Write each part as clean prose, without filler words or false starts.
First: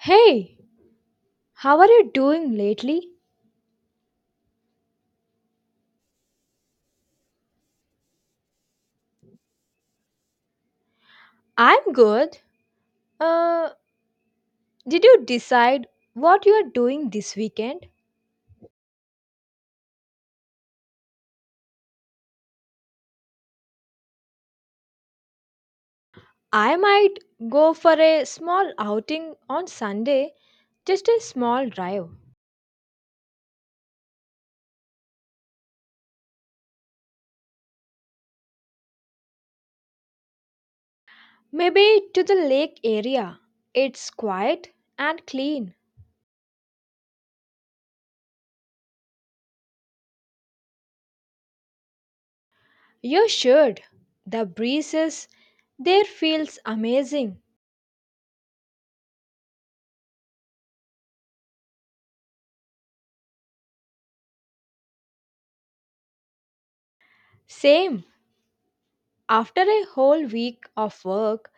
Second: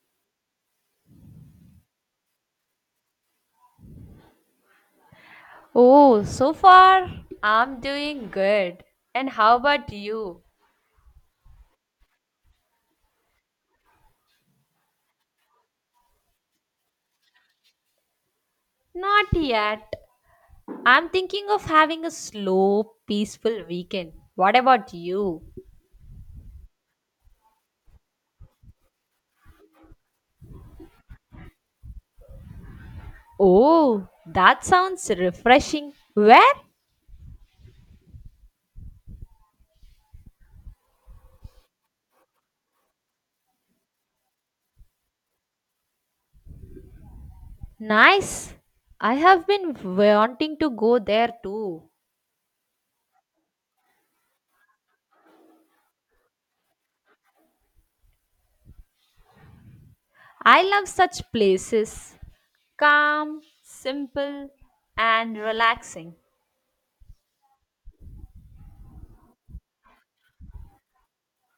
Hey, how are you doing lately? Oh, so far I'm doing good. And how about you? I'm good. Uh, did you decide what you are doing this weekend? Not yet. I'm thinking of having a slow, peaceful weekend. What about you? I might go for a small outing on Sunday, just a small drive. Oh, that sounds refreshing. Where? Maybe to the lake area. It's quiet and clean. Nice. I have been wanting to go there too. You should. The breezes there feels amazing. I love such places. Calm, simple, and relaxing. Same. After a whole week of work,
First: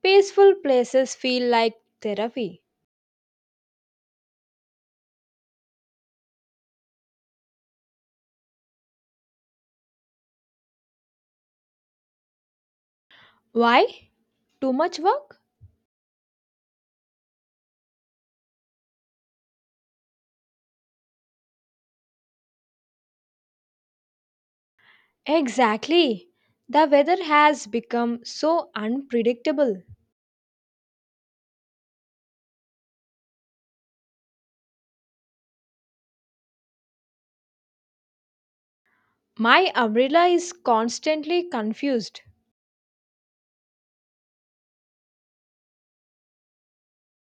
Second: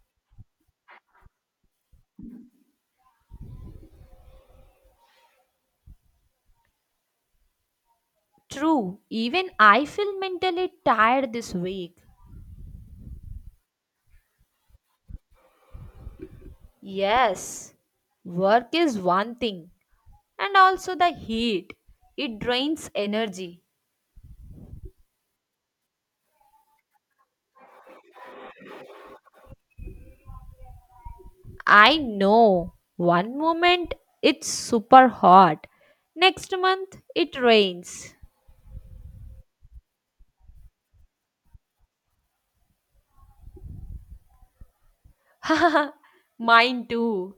peaceful places feel like therapy. True, even I feel mentally tired this week. Why? Too much work? Yes, work is one thing, and also the heat. It drains energy. Exactly. The weather has become so unpredictable. I know. One moment it's super hot, next month it rains. My umbrella is constantly confused. Mine too.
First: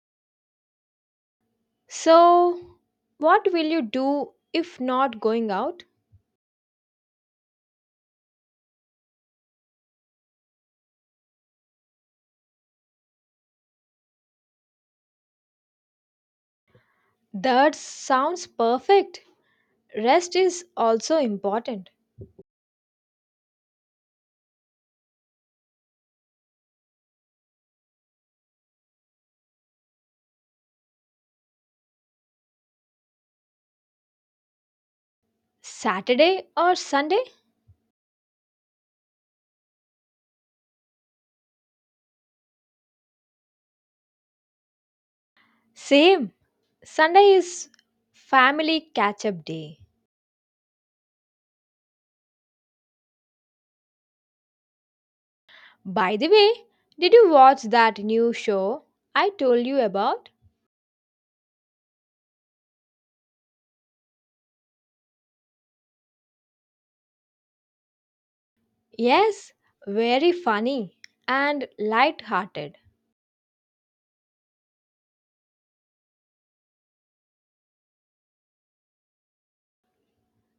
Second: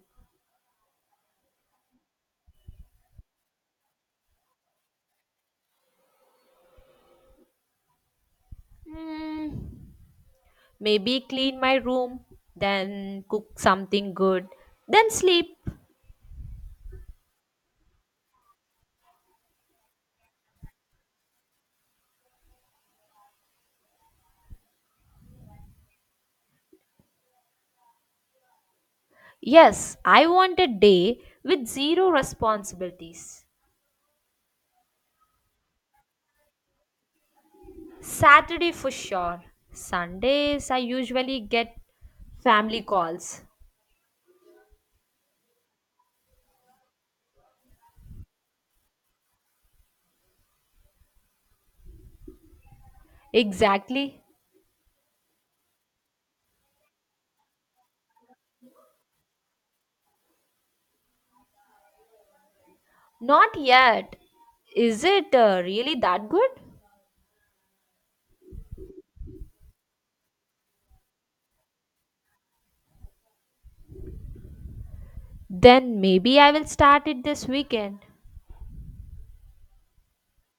So, what will you do if not going out? Hmm, maybe clean my room, then cook something good, then sleep. That sounds perfect. Rest is also important. Yes, I want a day with zero responsibilities. Saturday or Sunday? Saturday for sure. Sundays, I usually get family calls. Same. Sunday is family catch up day. Exactly. By the way, did you watch that new show I told you about? Not yet. Is it really that good? Yes, very funny and light-hearted. Then maybe I will start it this weekend.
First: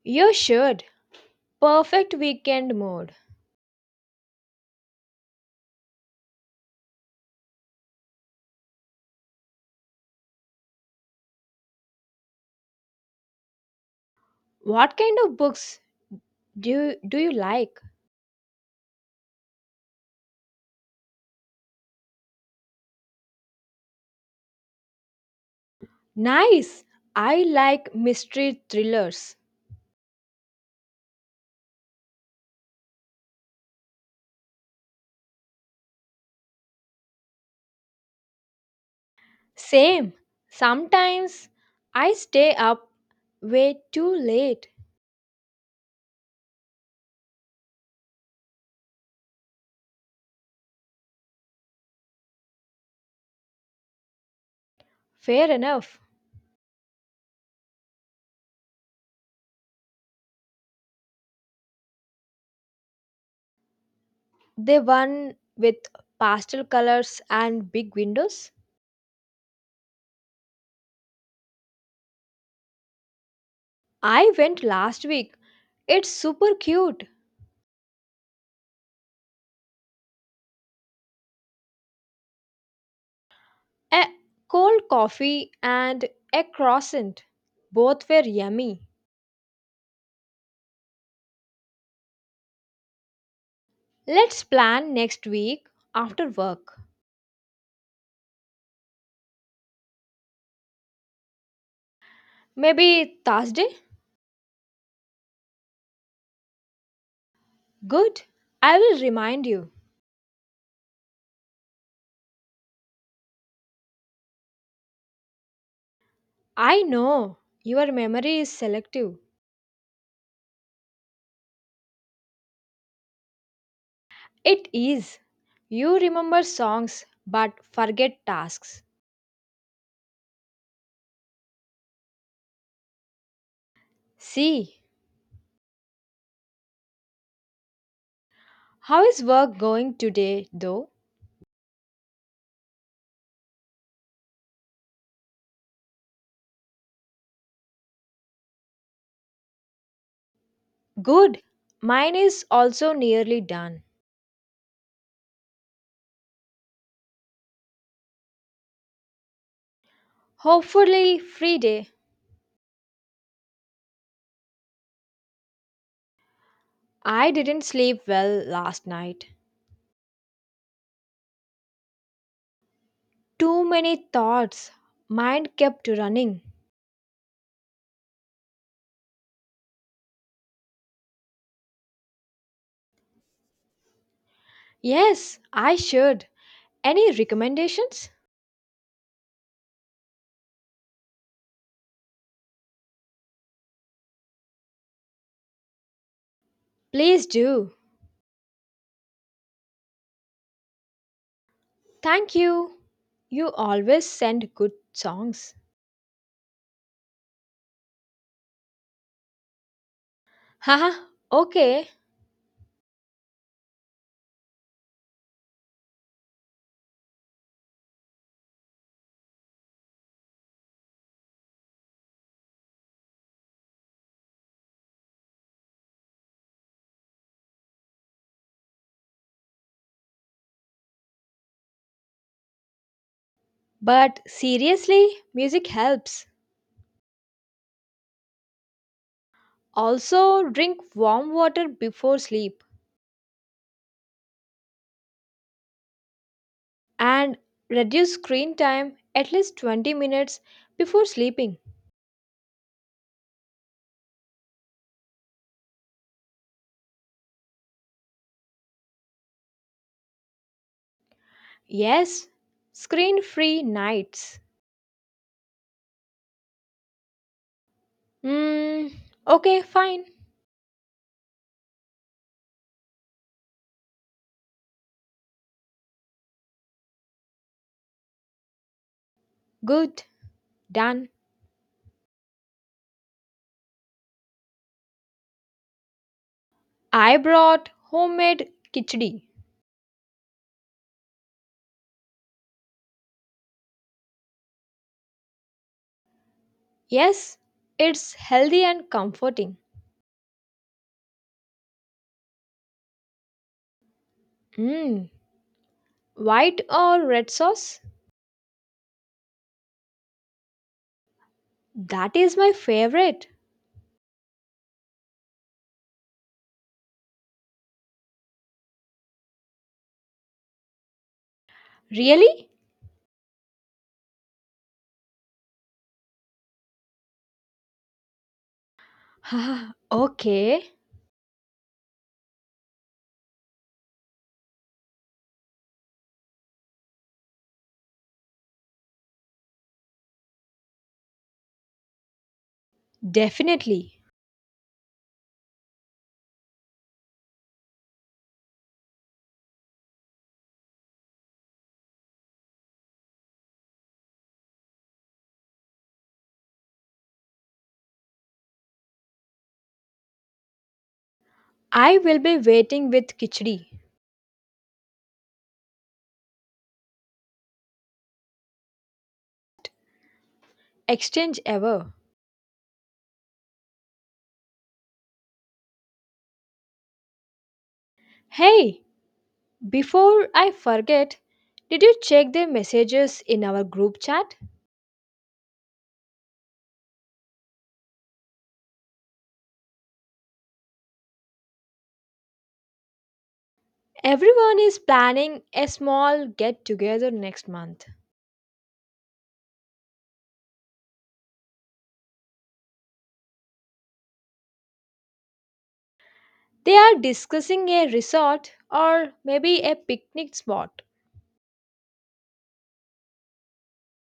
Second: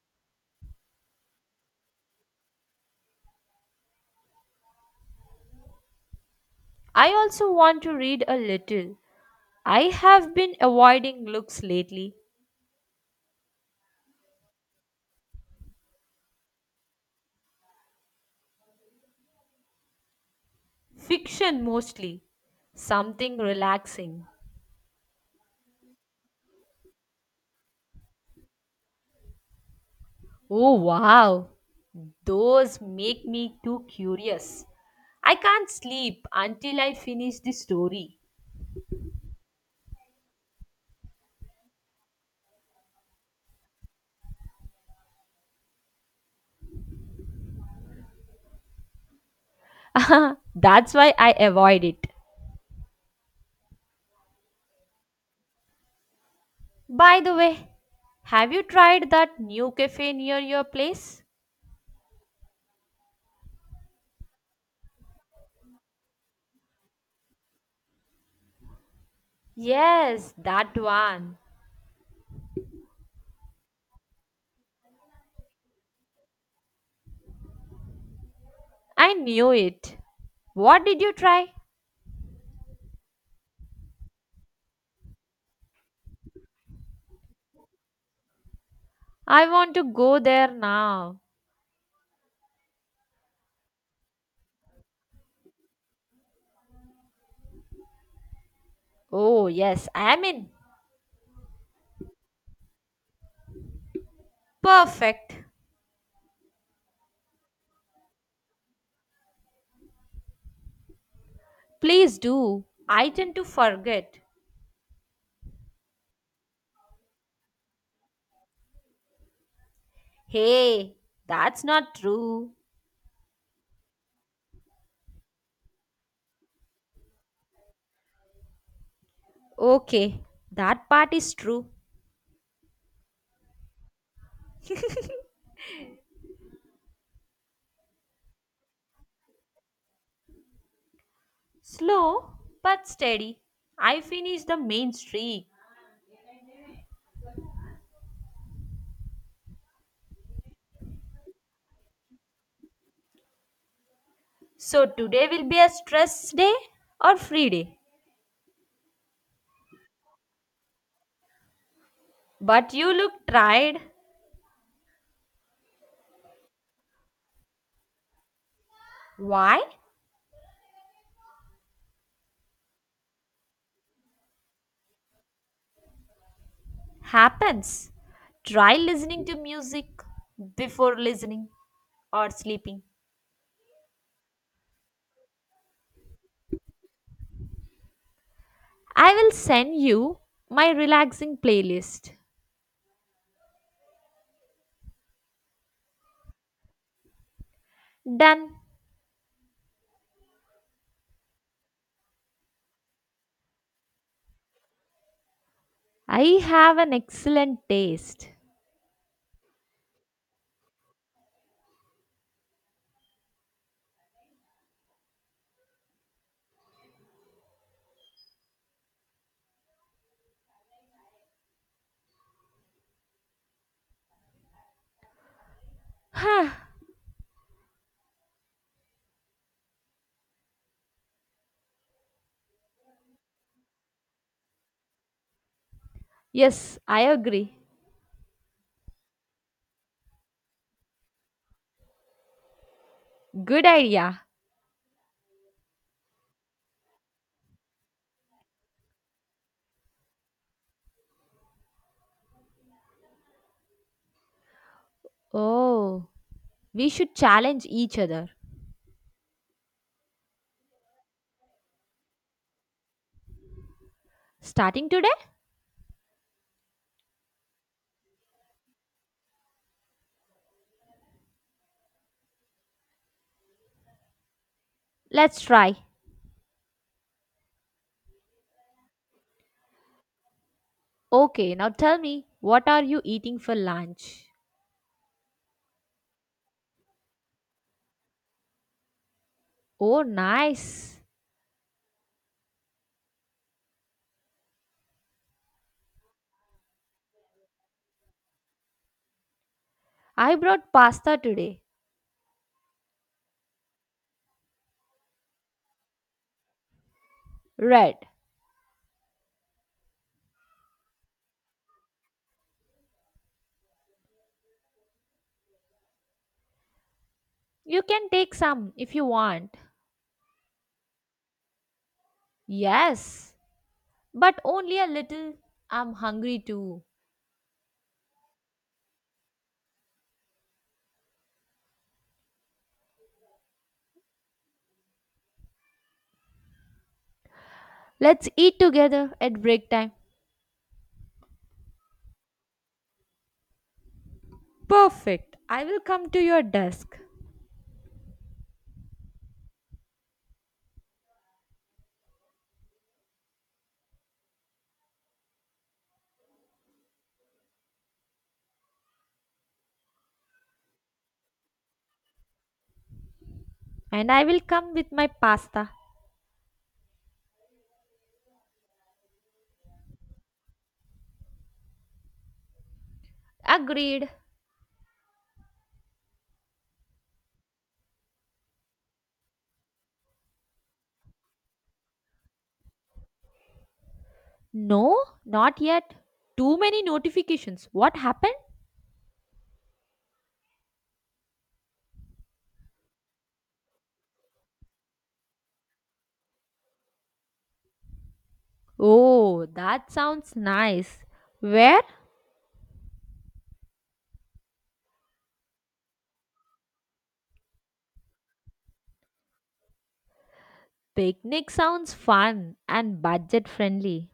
You should. Perfect weekend mood. I also want to read a little. I have been avoiding looks lately. What kind of books do you like? Fiction mostly, something relaxing. Nice. I like mystery thrillers. Oh, wow. Those make me too curious. I can't sleep until I finish the story. Same. Sometimes I stay up way too late. That's why I avoid it. Fair enough. By the way, have you tried that new cafe near your place? The one with pastel colors and big windows. Yes, that one. I went last week. It's super cute. I knew it. What did you try? A cold coffee and a croissant. Both were yummy. I want to go there now. Let's plan next week after work. Oh, yes, I am in. Maybe Thursday? Perfect. Good. I will remind you. Please do. I tend to forget. I know your memory is selective. Hey, that's not true. It is. You remember songs but forget tasks. Okay, that part is true. See, how is work going today though? Slow but steady. I finished the main streak. Good. Mine is also nearly done. So today will be a stress day or free day. Hopefully, free day. But you look tired. I didn't sleep well last night. Why? Too many thoughts. Mind kept running. Happens. Try listening to music before listening or sleeping. Yes, I should. Any recommendations? I will send you my relaxing playlist. Please do. Done. Thank you. You always send good songs. I have an excellent taste. Haha, okay. Huh, But seriously, music helps. yes, I agree. Also, drink warm water before sleep Good idea. and reduce screen time at least 20 minutes before sleeping. Oh, we should challenge each other. Yes, screen free nights. Starting today? Hmm, okay, fine. Let's try. Good. Done. Okay, now tell me, what are you eating for lunch? I brought homemade khichdi. Oh, nice. Yes, it's healthy and comforting. I brought pasta today. Mmm, white or red sauce? Red. That is my favorite. You can take some if you want. Really? Yes, but only a little. I'm hungry too. Ah, okay, Let's eat together at break time. definitely. Perfect. I will come to your desk I will be waiting with khichdi. and I will come with my pasta. Exchange ever. Agreed. Hey, before I forget, did you check the messages in our group chat? No, not yet. Too many notifications. What happened? Everyone is planning a small get together next month. Oh, that sounds nice. Where? They are discussing a resort or maybe a picnic spot. Picnic sounds fun and budget friendly.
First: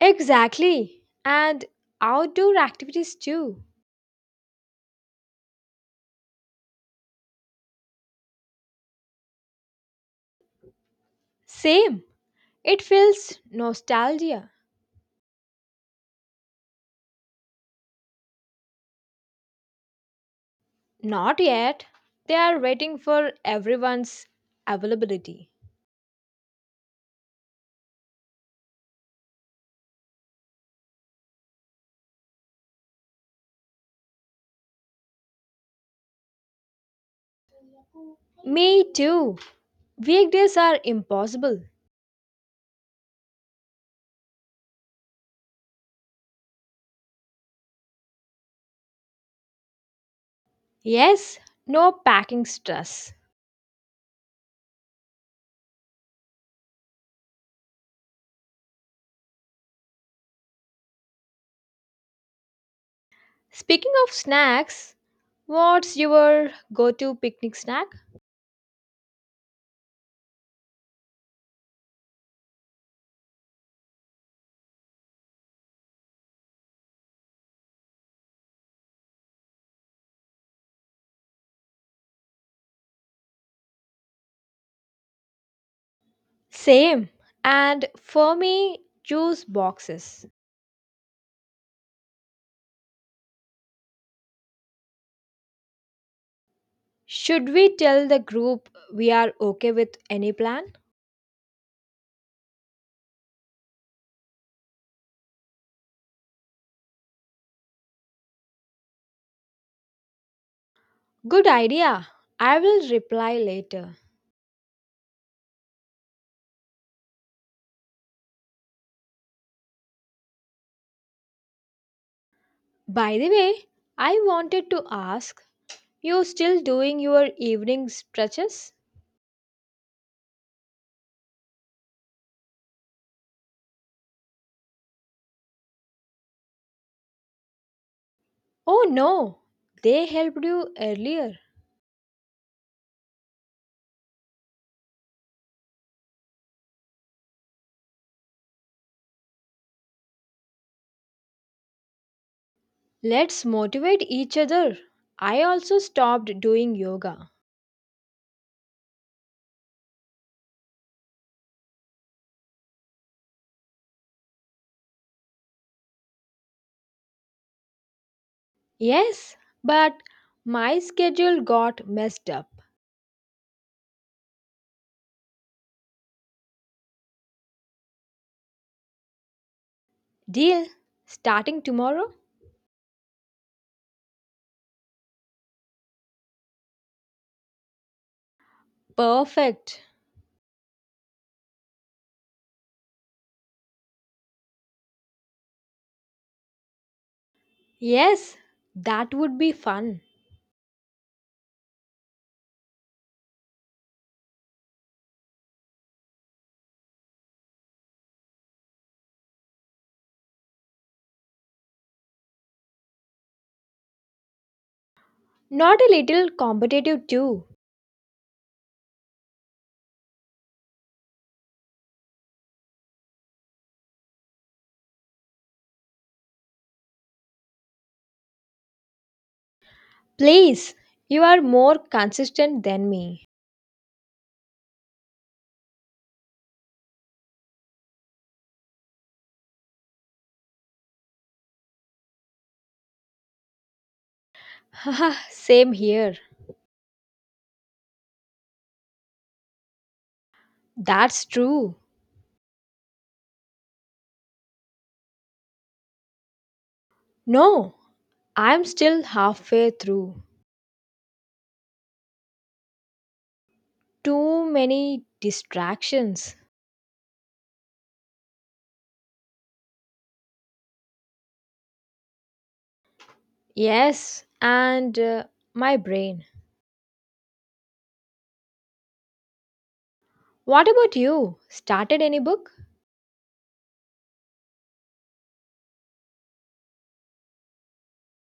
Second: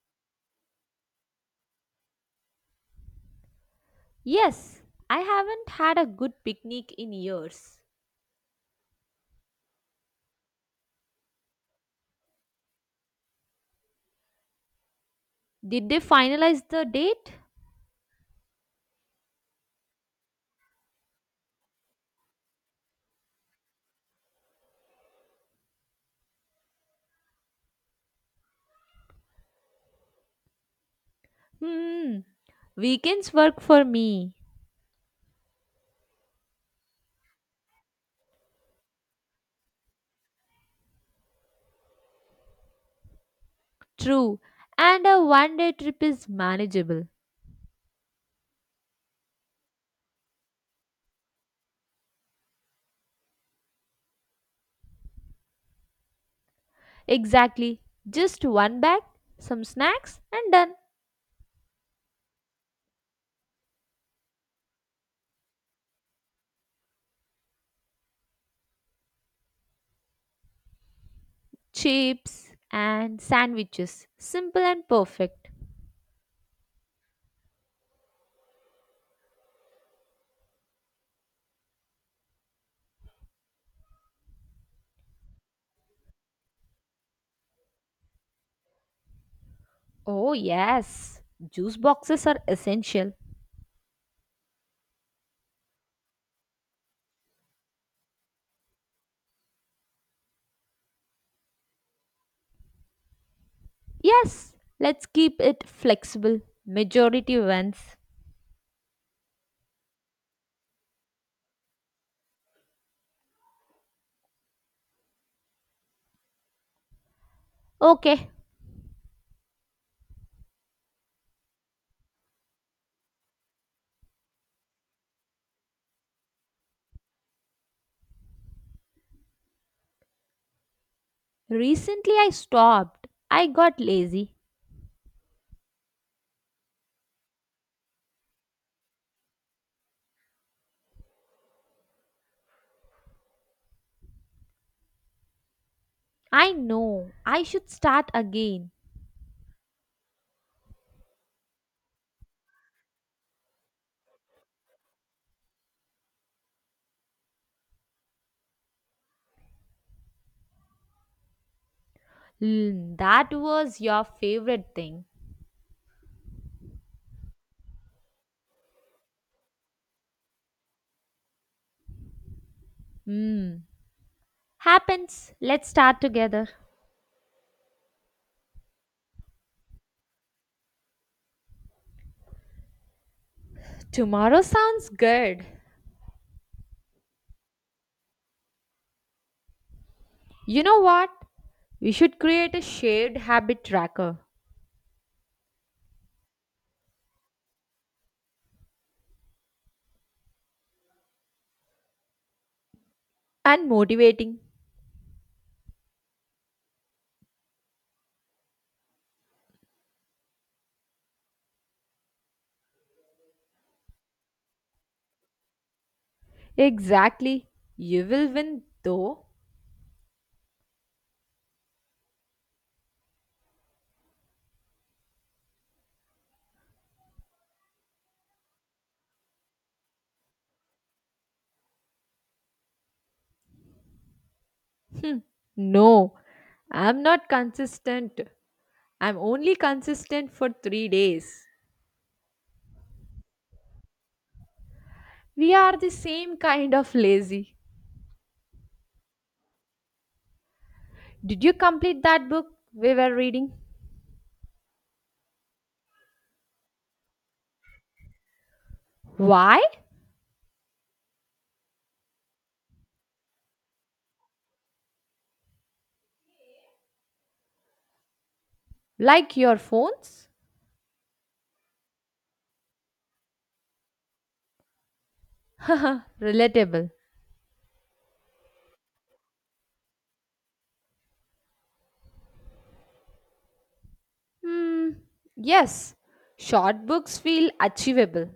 Exactly. And outdoor activities too. Yes, I haven't had a good picnic in years. Same. It feels nostalgia. Did they finalize the date? Not yet. They are waiting for everyone's availability. Hmm, weekends work for me. Me too. Weekdays are impossible. True, and a one day trip is manageable. Yes, no packing stress. Exactly, just one bag, some snacks, and done. Speaking of snacks, what's your go to picnic snack? Chips, and sandwiches. Simple and perfect. Same. And for me, juice boxes. Oh, yes, juice boxes are essential. Should we tell the group we are okay with any plan? Yes, let's keep it flexible. Majority wins. Good idea. I will reply later. Okay, By the way, I wanted to ask you still doing your evening stretches? recently I stopped. I got lazy. Oh no, they helped you earlier. I know, I should start again. Let's motivate each other. I also stopped doing yoga. Mm, that was your favorite thing. Yes, but my schedule got messed up. Hmm, happens. Let's start together. Deal. Starting tomorrow? Tomorrow sounds good. Perfect. You know what? We should create a shared habit tracker Yes, that would be fun. and motivating. Not a little competitive, too. Exactly. You will win though. Please, you are more consistent than me. Hmm. No, I'm not consistent. I'm only consistent for 3 days. Haha, We same are the here. same kind of lazy. That's Did you true. complete that book we were reading? No, I'm still Why? halfway through. Too many distractions. Like your phones? Yes, and my brain. Relatable. What about you? Started any book? Hmm. Yes, short books feel achievable.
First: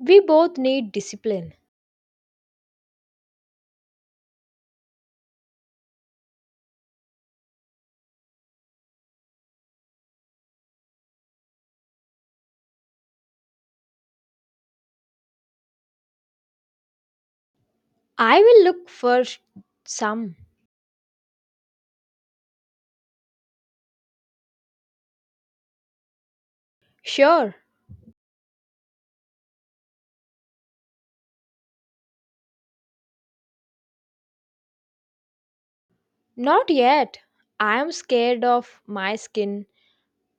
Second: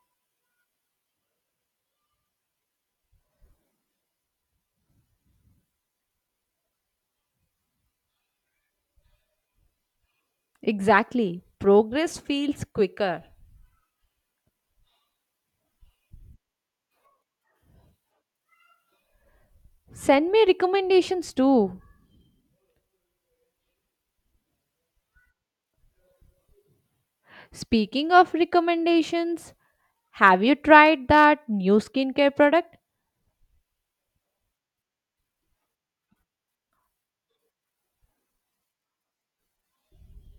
We both need discipline. Exactly. Progress feels quicker. I will look for Send some. me recommendations too. Sure. Speaking of recommendations, have you tried that new skincare product? Not yet. I am scared of my skin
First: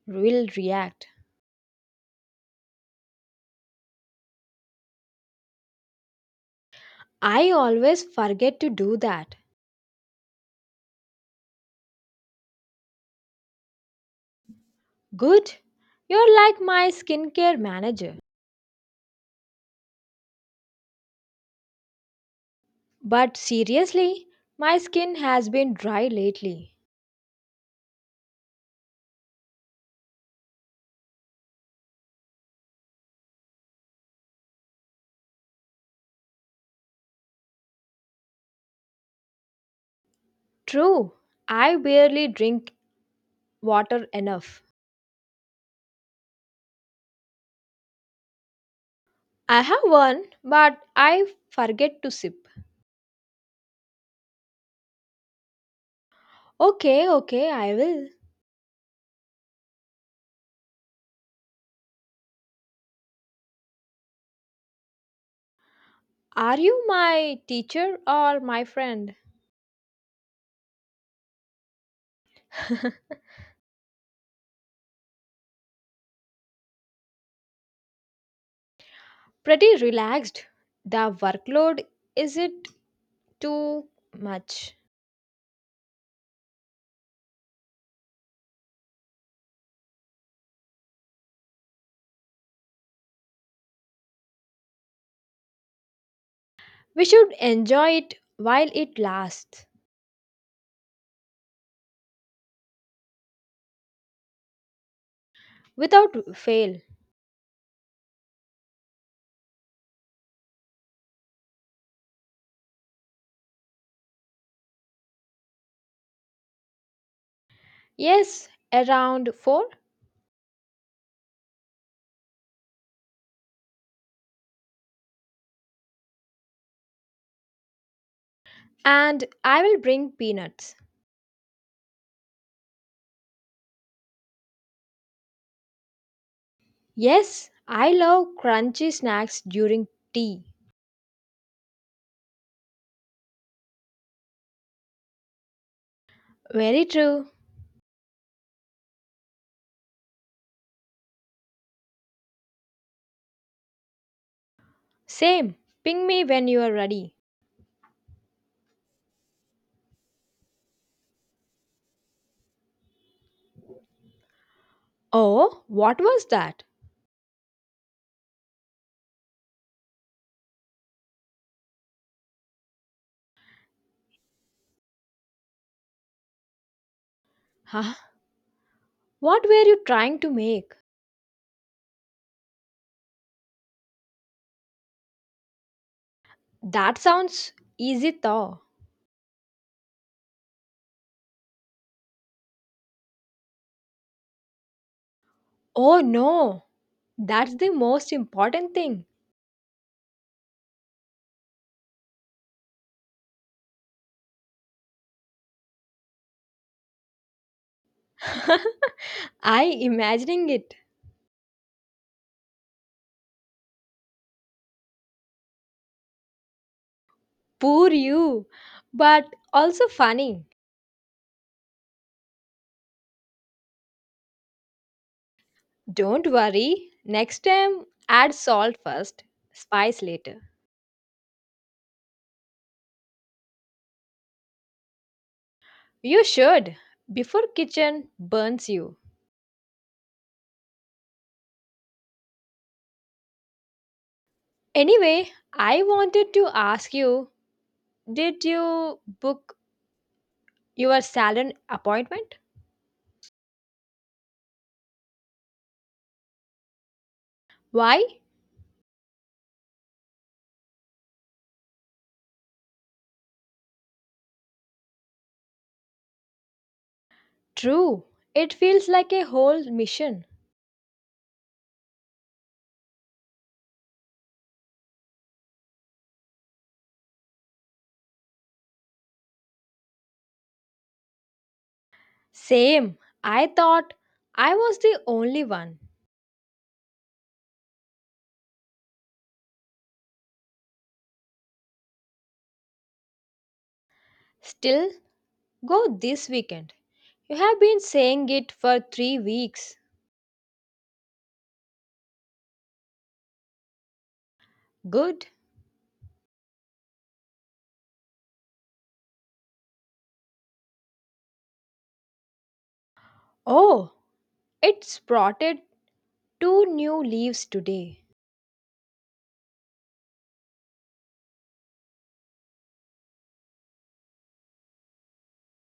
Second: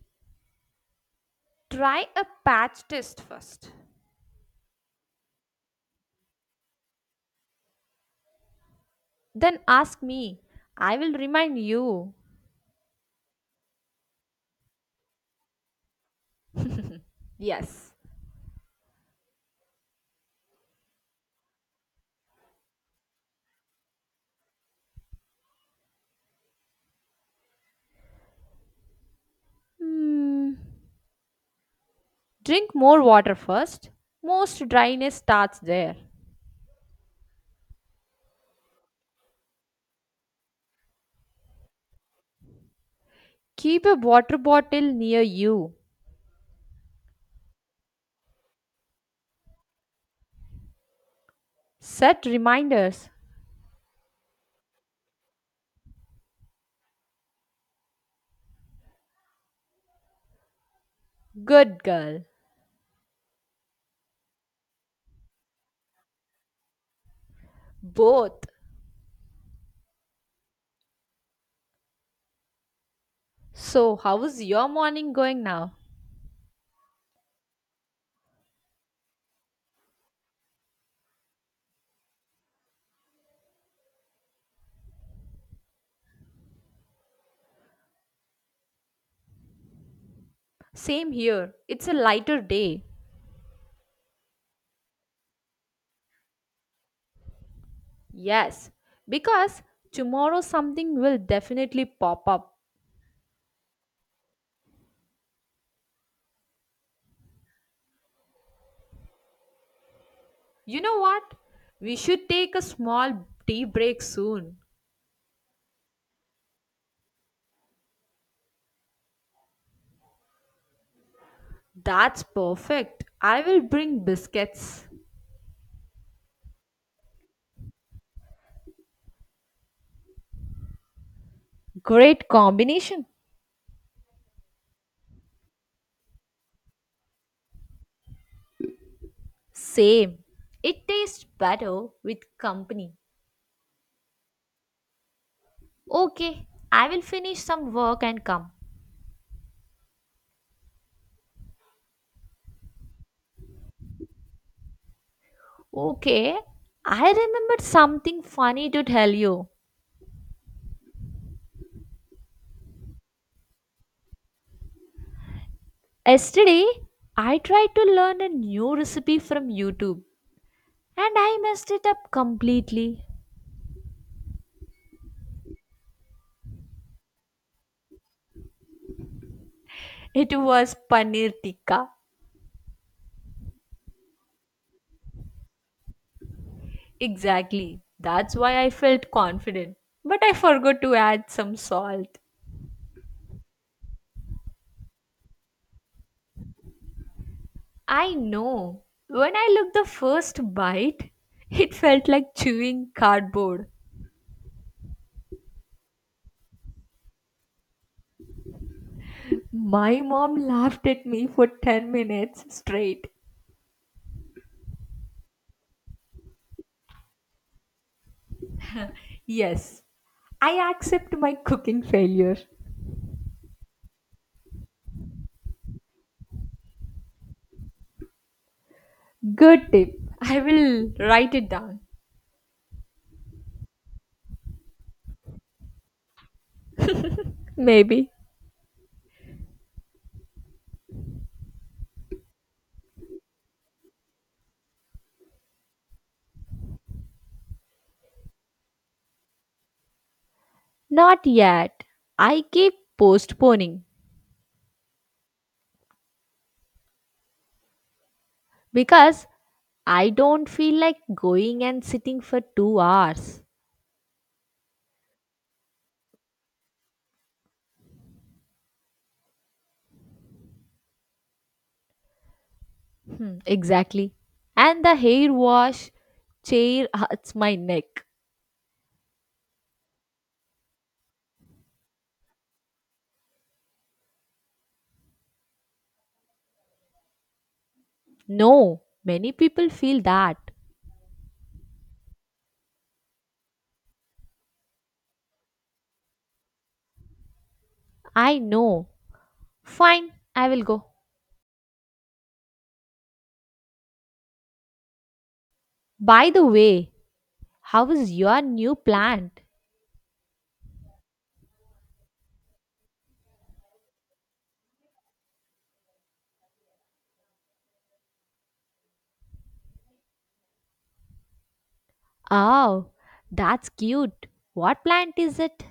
will react. Try a patch test first. I always forget to do that. Then ask me. I will remind you. Good. You're like my skincare Yes. manager. But seriously, my skin has been dry lately. Hmm. Drink more water first. Most dryness starts there. True, I barely drink Keep a water water enough. bottle near you. I have one, but I forget to Set sip. reminders. Okay, okay, I will. Good girl. Are you my teacher or Both. my friend? So, how is your morning going now? pretty relaxed. The workload is it too much? Same here. It's a lighter day. We should enjoy it while Yes, it because lasts tomorrow something will definitely pop up. without fail. You know what? We should take a small tea break soon. Yes, around 4 That's perfect. I will bring biscuits. and I will bring peanuts. Great combination. Yes, I love crunchy snacks during Same. tea. It tastes better with company. Okay, Very I will true. finish some work and come. Same. Ping me Okay, when you are I ready. remembered something funny to tell you. Oh, what was that? Yesterday, I tried to learn a new recipe from YouTube and I messed it up completely. Huh? What were you trying It to was make? paneer tikka. That sounds Exactly. easy That's why though. I felt confident. But I forgot to add some salt. Oh no, that's the most I important know. thing. When I looked the first bite, it felt like chewing cardboard. I My mom imagining it. laughed at me for 10 minutes straight. Poor you. But Yes, also funny. I accept my cooking failure. Don't worry. Next time add salt first, Good tip. spice I later. will write it down. You should before Maybe. kitchen burns you. Anyway, I wanted to ask you, did you book your Not salon yet. appointment? I keep postponing Why? because I don't feel like going and sitting for 2 hours. True. It feels like a whole mission. Hmm, exactly. And the hair wash chair hurts my neck. Same. I thought I was the only one. No, many people feel that. Still, go this weekend. You have been saying I it for know. 3 weeks. Fine, I will go. Good. By the way, how is your new plant? Oh, it's sprouted two new leaves today. Oh, that's cute. What plant is it?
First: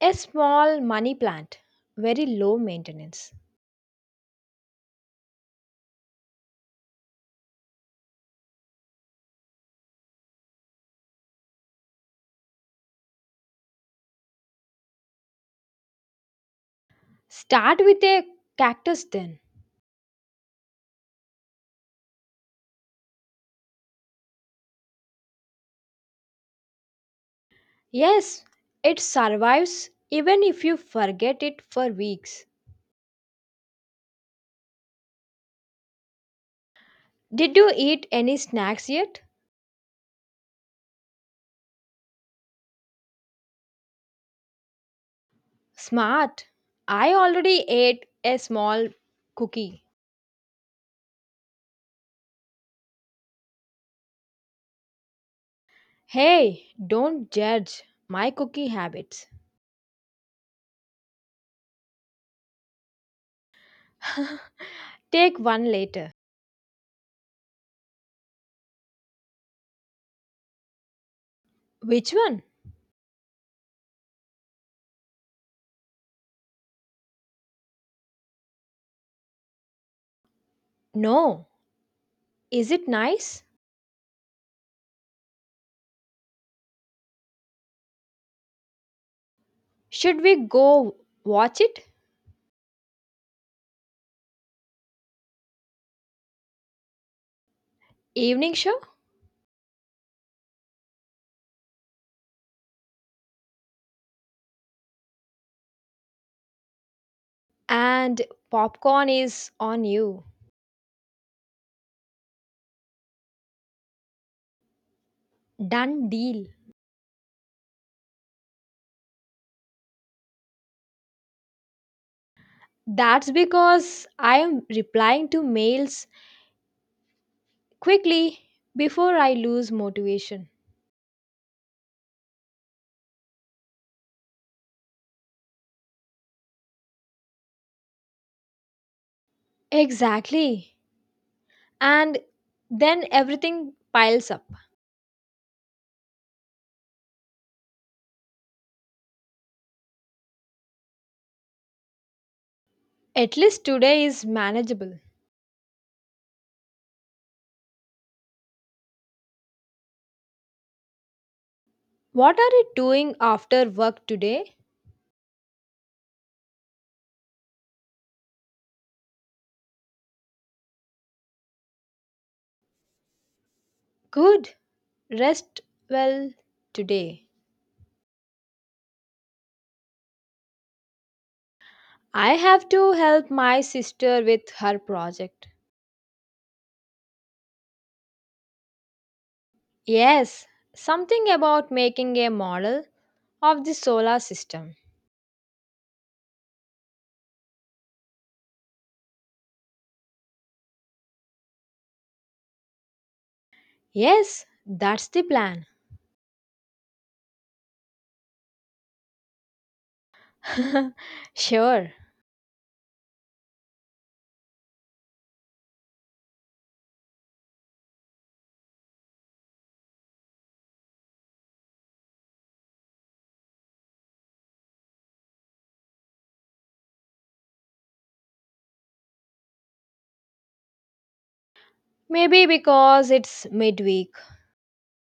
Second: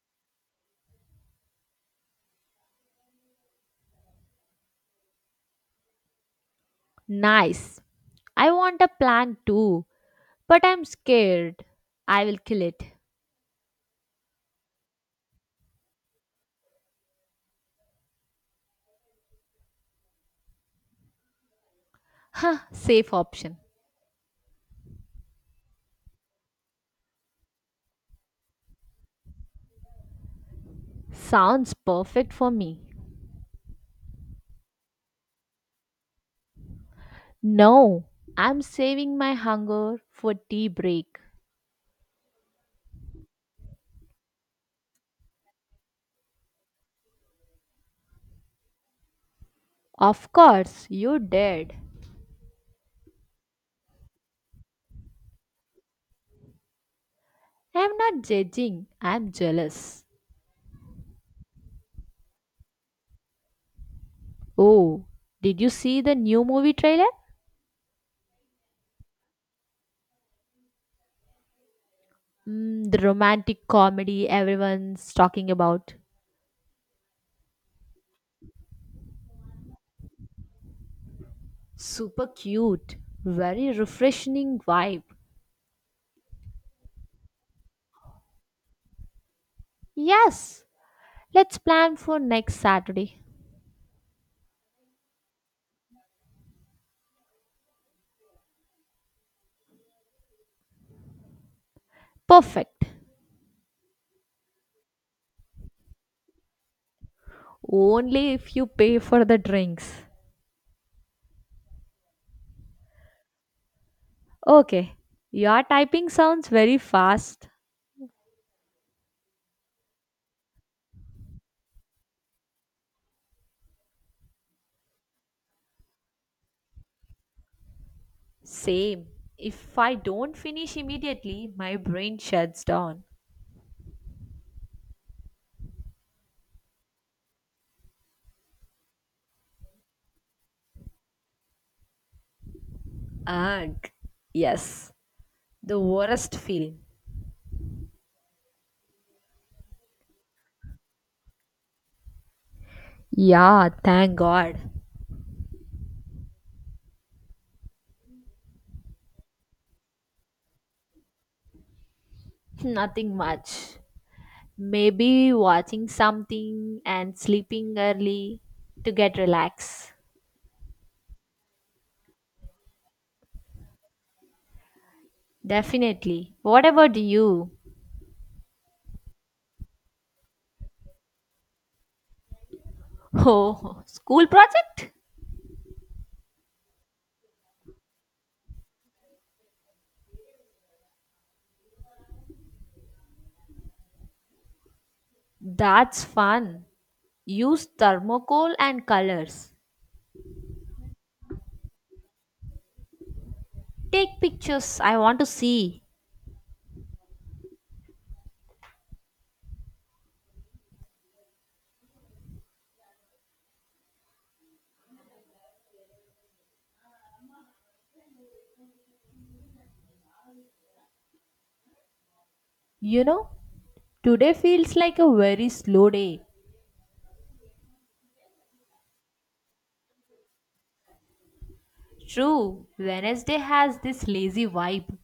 A small money plant. Very low maintenance. Nice. I want a plant too, but I'm scared. I will kill it. Start with a cactus then. Safe option. Yes, it survives even if you forget it Sounds for perfect weeks. for me. Did you No, eat any I'm snacks saving yet? my hunger for tea break. Smart. I already ate a small cookie. Of course, you did. Hey, don't judge I'm not my cookie judging, habits. I'm jealous. Oh, Take did one you see later. the new movie trailer? Which one? Mm, the romantic comedy everyone's talking about. No. Super Is it cute, nice? very refreshing vibe. Should we Yes, go let's watch it? plan for next Saturday. Evening show? Perfect. And Only if you pay popcorn for the is on drinks. you. Okay, your typing Done sounds deal. very fast. That's because I am replying to mails quickly Same. before I lose If I don't motivation. finish immediately, my brain shuts down. Exactly. And then everything Ugh. piles up. Yes, the worst feeling. At least Yeah, today thank is God. manageable. What are you Nothing doing after much. work today? Maybe watching something and sleeping early to get relaxed. Good. Rest well Definitely. What about today. you? I have to help my Oh, sister school with her project? project. Yes, something about making a model of the solar system. That's fun. Use thermocol and colors. Take Yes, pictures. I that's want the to plan. see. sure. You know, today feels like a very slow day. Maybe True, because Wednesday it's has this midweek. lazy vibe.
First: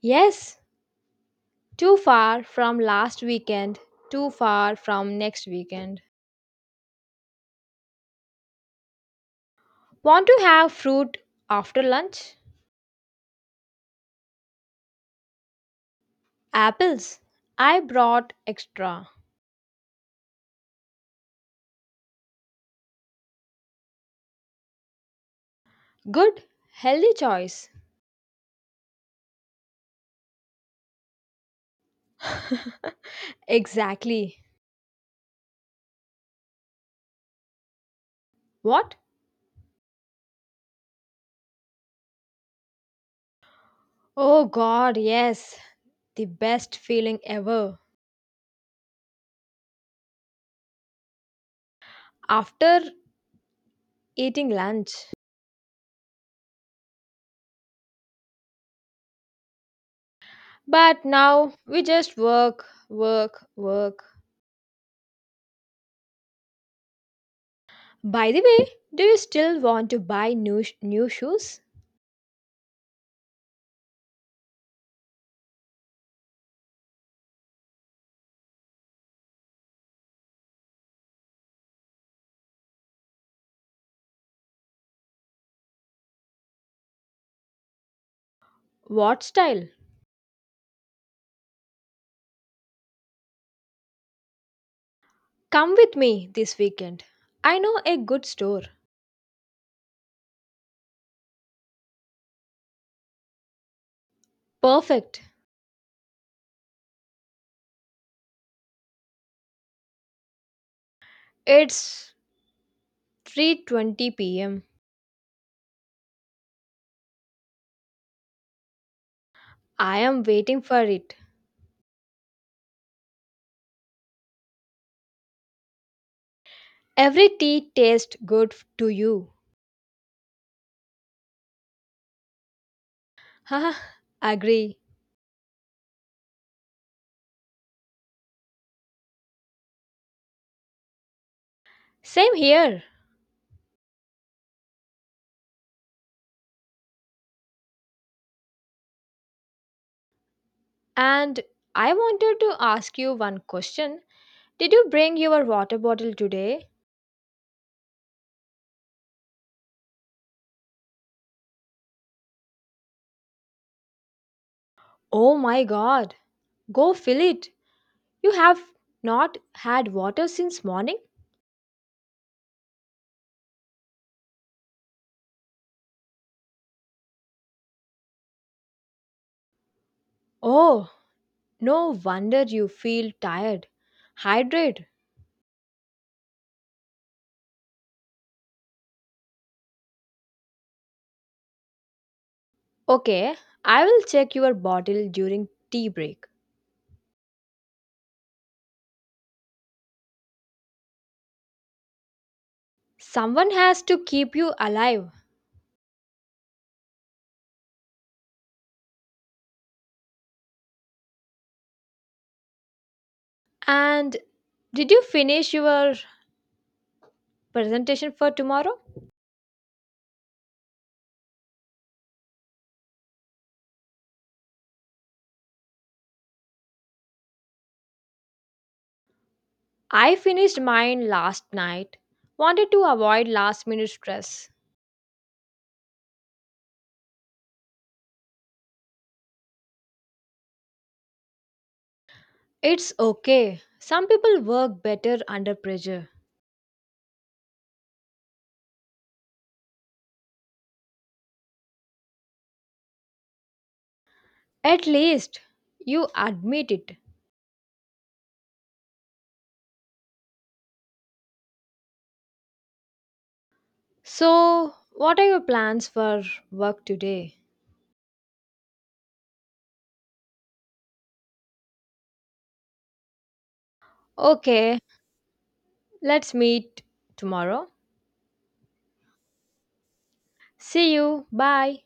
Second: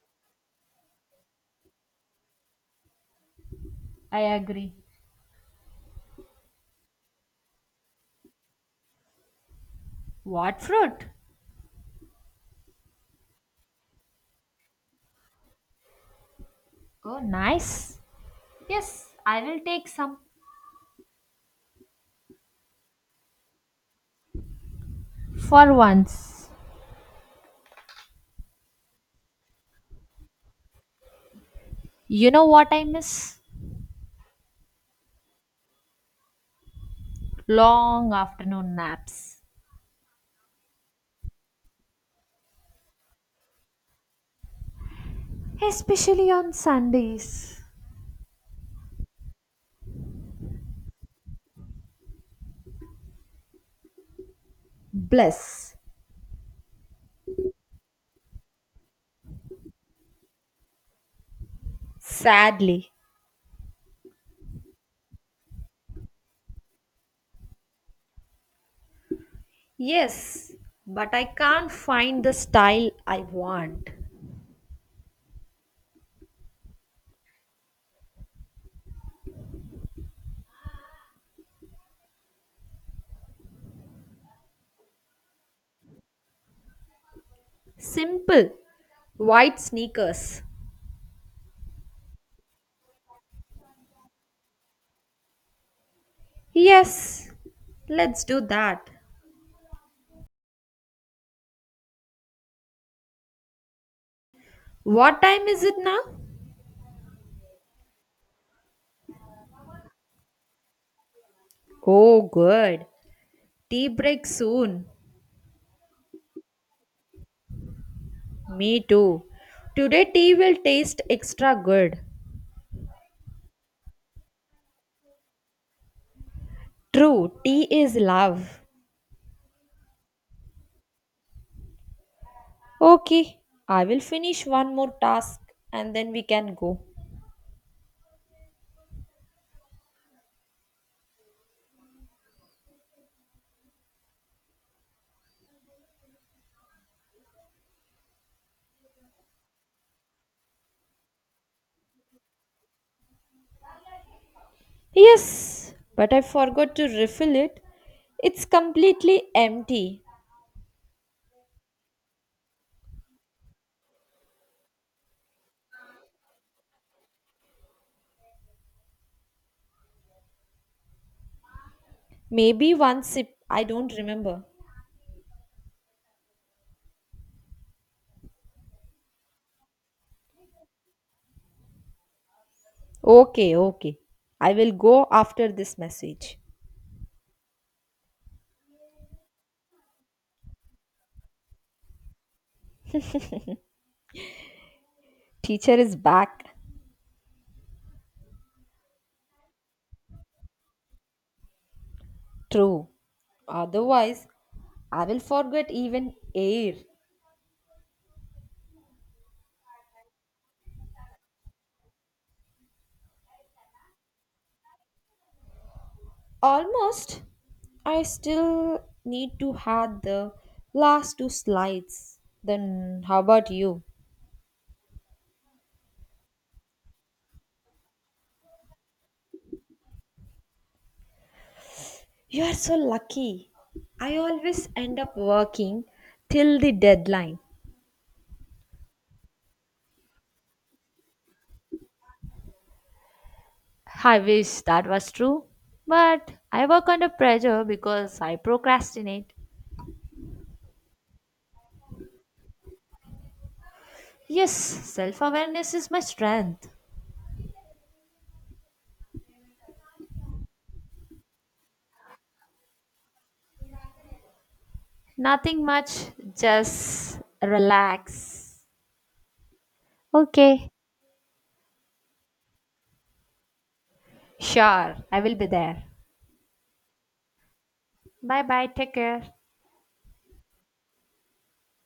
Yes, too far from last weekend, I too agree. far from next weekend. Want to What have fruit? fruit after lunch? Oh, Apples. I nice. brought extra. Yes, I will take some. For Good, once. healthy choice. You know what I miss? exactly. Long afternoon What? naps. Oh god, yes. The Especially on best feeling Sundays. ever after eating lunch. Bless. But now we just work, Sadly, work, work. By the way, do you still want to buy yes, new new but I shoes? can't find the style I want. Simple, What white style? sneakers. Come with me this weekend. Yes, I know a let's good do store. that. What Perfect. time is it now? It's Oh, good. Tea 3:20 break p.m. soon. Me too. I Today, am tea will waiting for taste it. extra good. True, Every tea tea is tastes good love. to you. Okay, Haha, I will finish one agree. more task and then we can go. Same here. And I wanted to ask you one question. Did you bring your Yes, water but bottle I today? forgot to refill it. It's completely empty. Oh my god. Go fill it. You have not had water since morning? Maybe one sip, I don't remember. Oh, no wonder you feel Okay, tired. okay. I will Hydrate. go after this message. Okay, I will check your bottle during Teacher tea is break. back. True. Someone has to Otherwise, keep you I alive. will forget even air. And did you finish your Almost. I presentation for tomorrow? still need to add the last two slides. Then, how about you? I finished mine last night. You are Wanted so to avoid lucky. last minute I stress. always end up working till the deadline. It's okay. Some I people wish work that was better true, under pressure. but I work under pressure because I procrastinate. Yes, At self least awareness is my you strength. admit it. So, what are your Nothing plans much, for work just today? relax. Okay, Okay, sure, I will be there. let's meet tomorrow. Bye bye, take care. See you. Bye.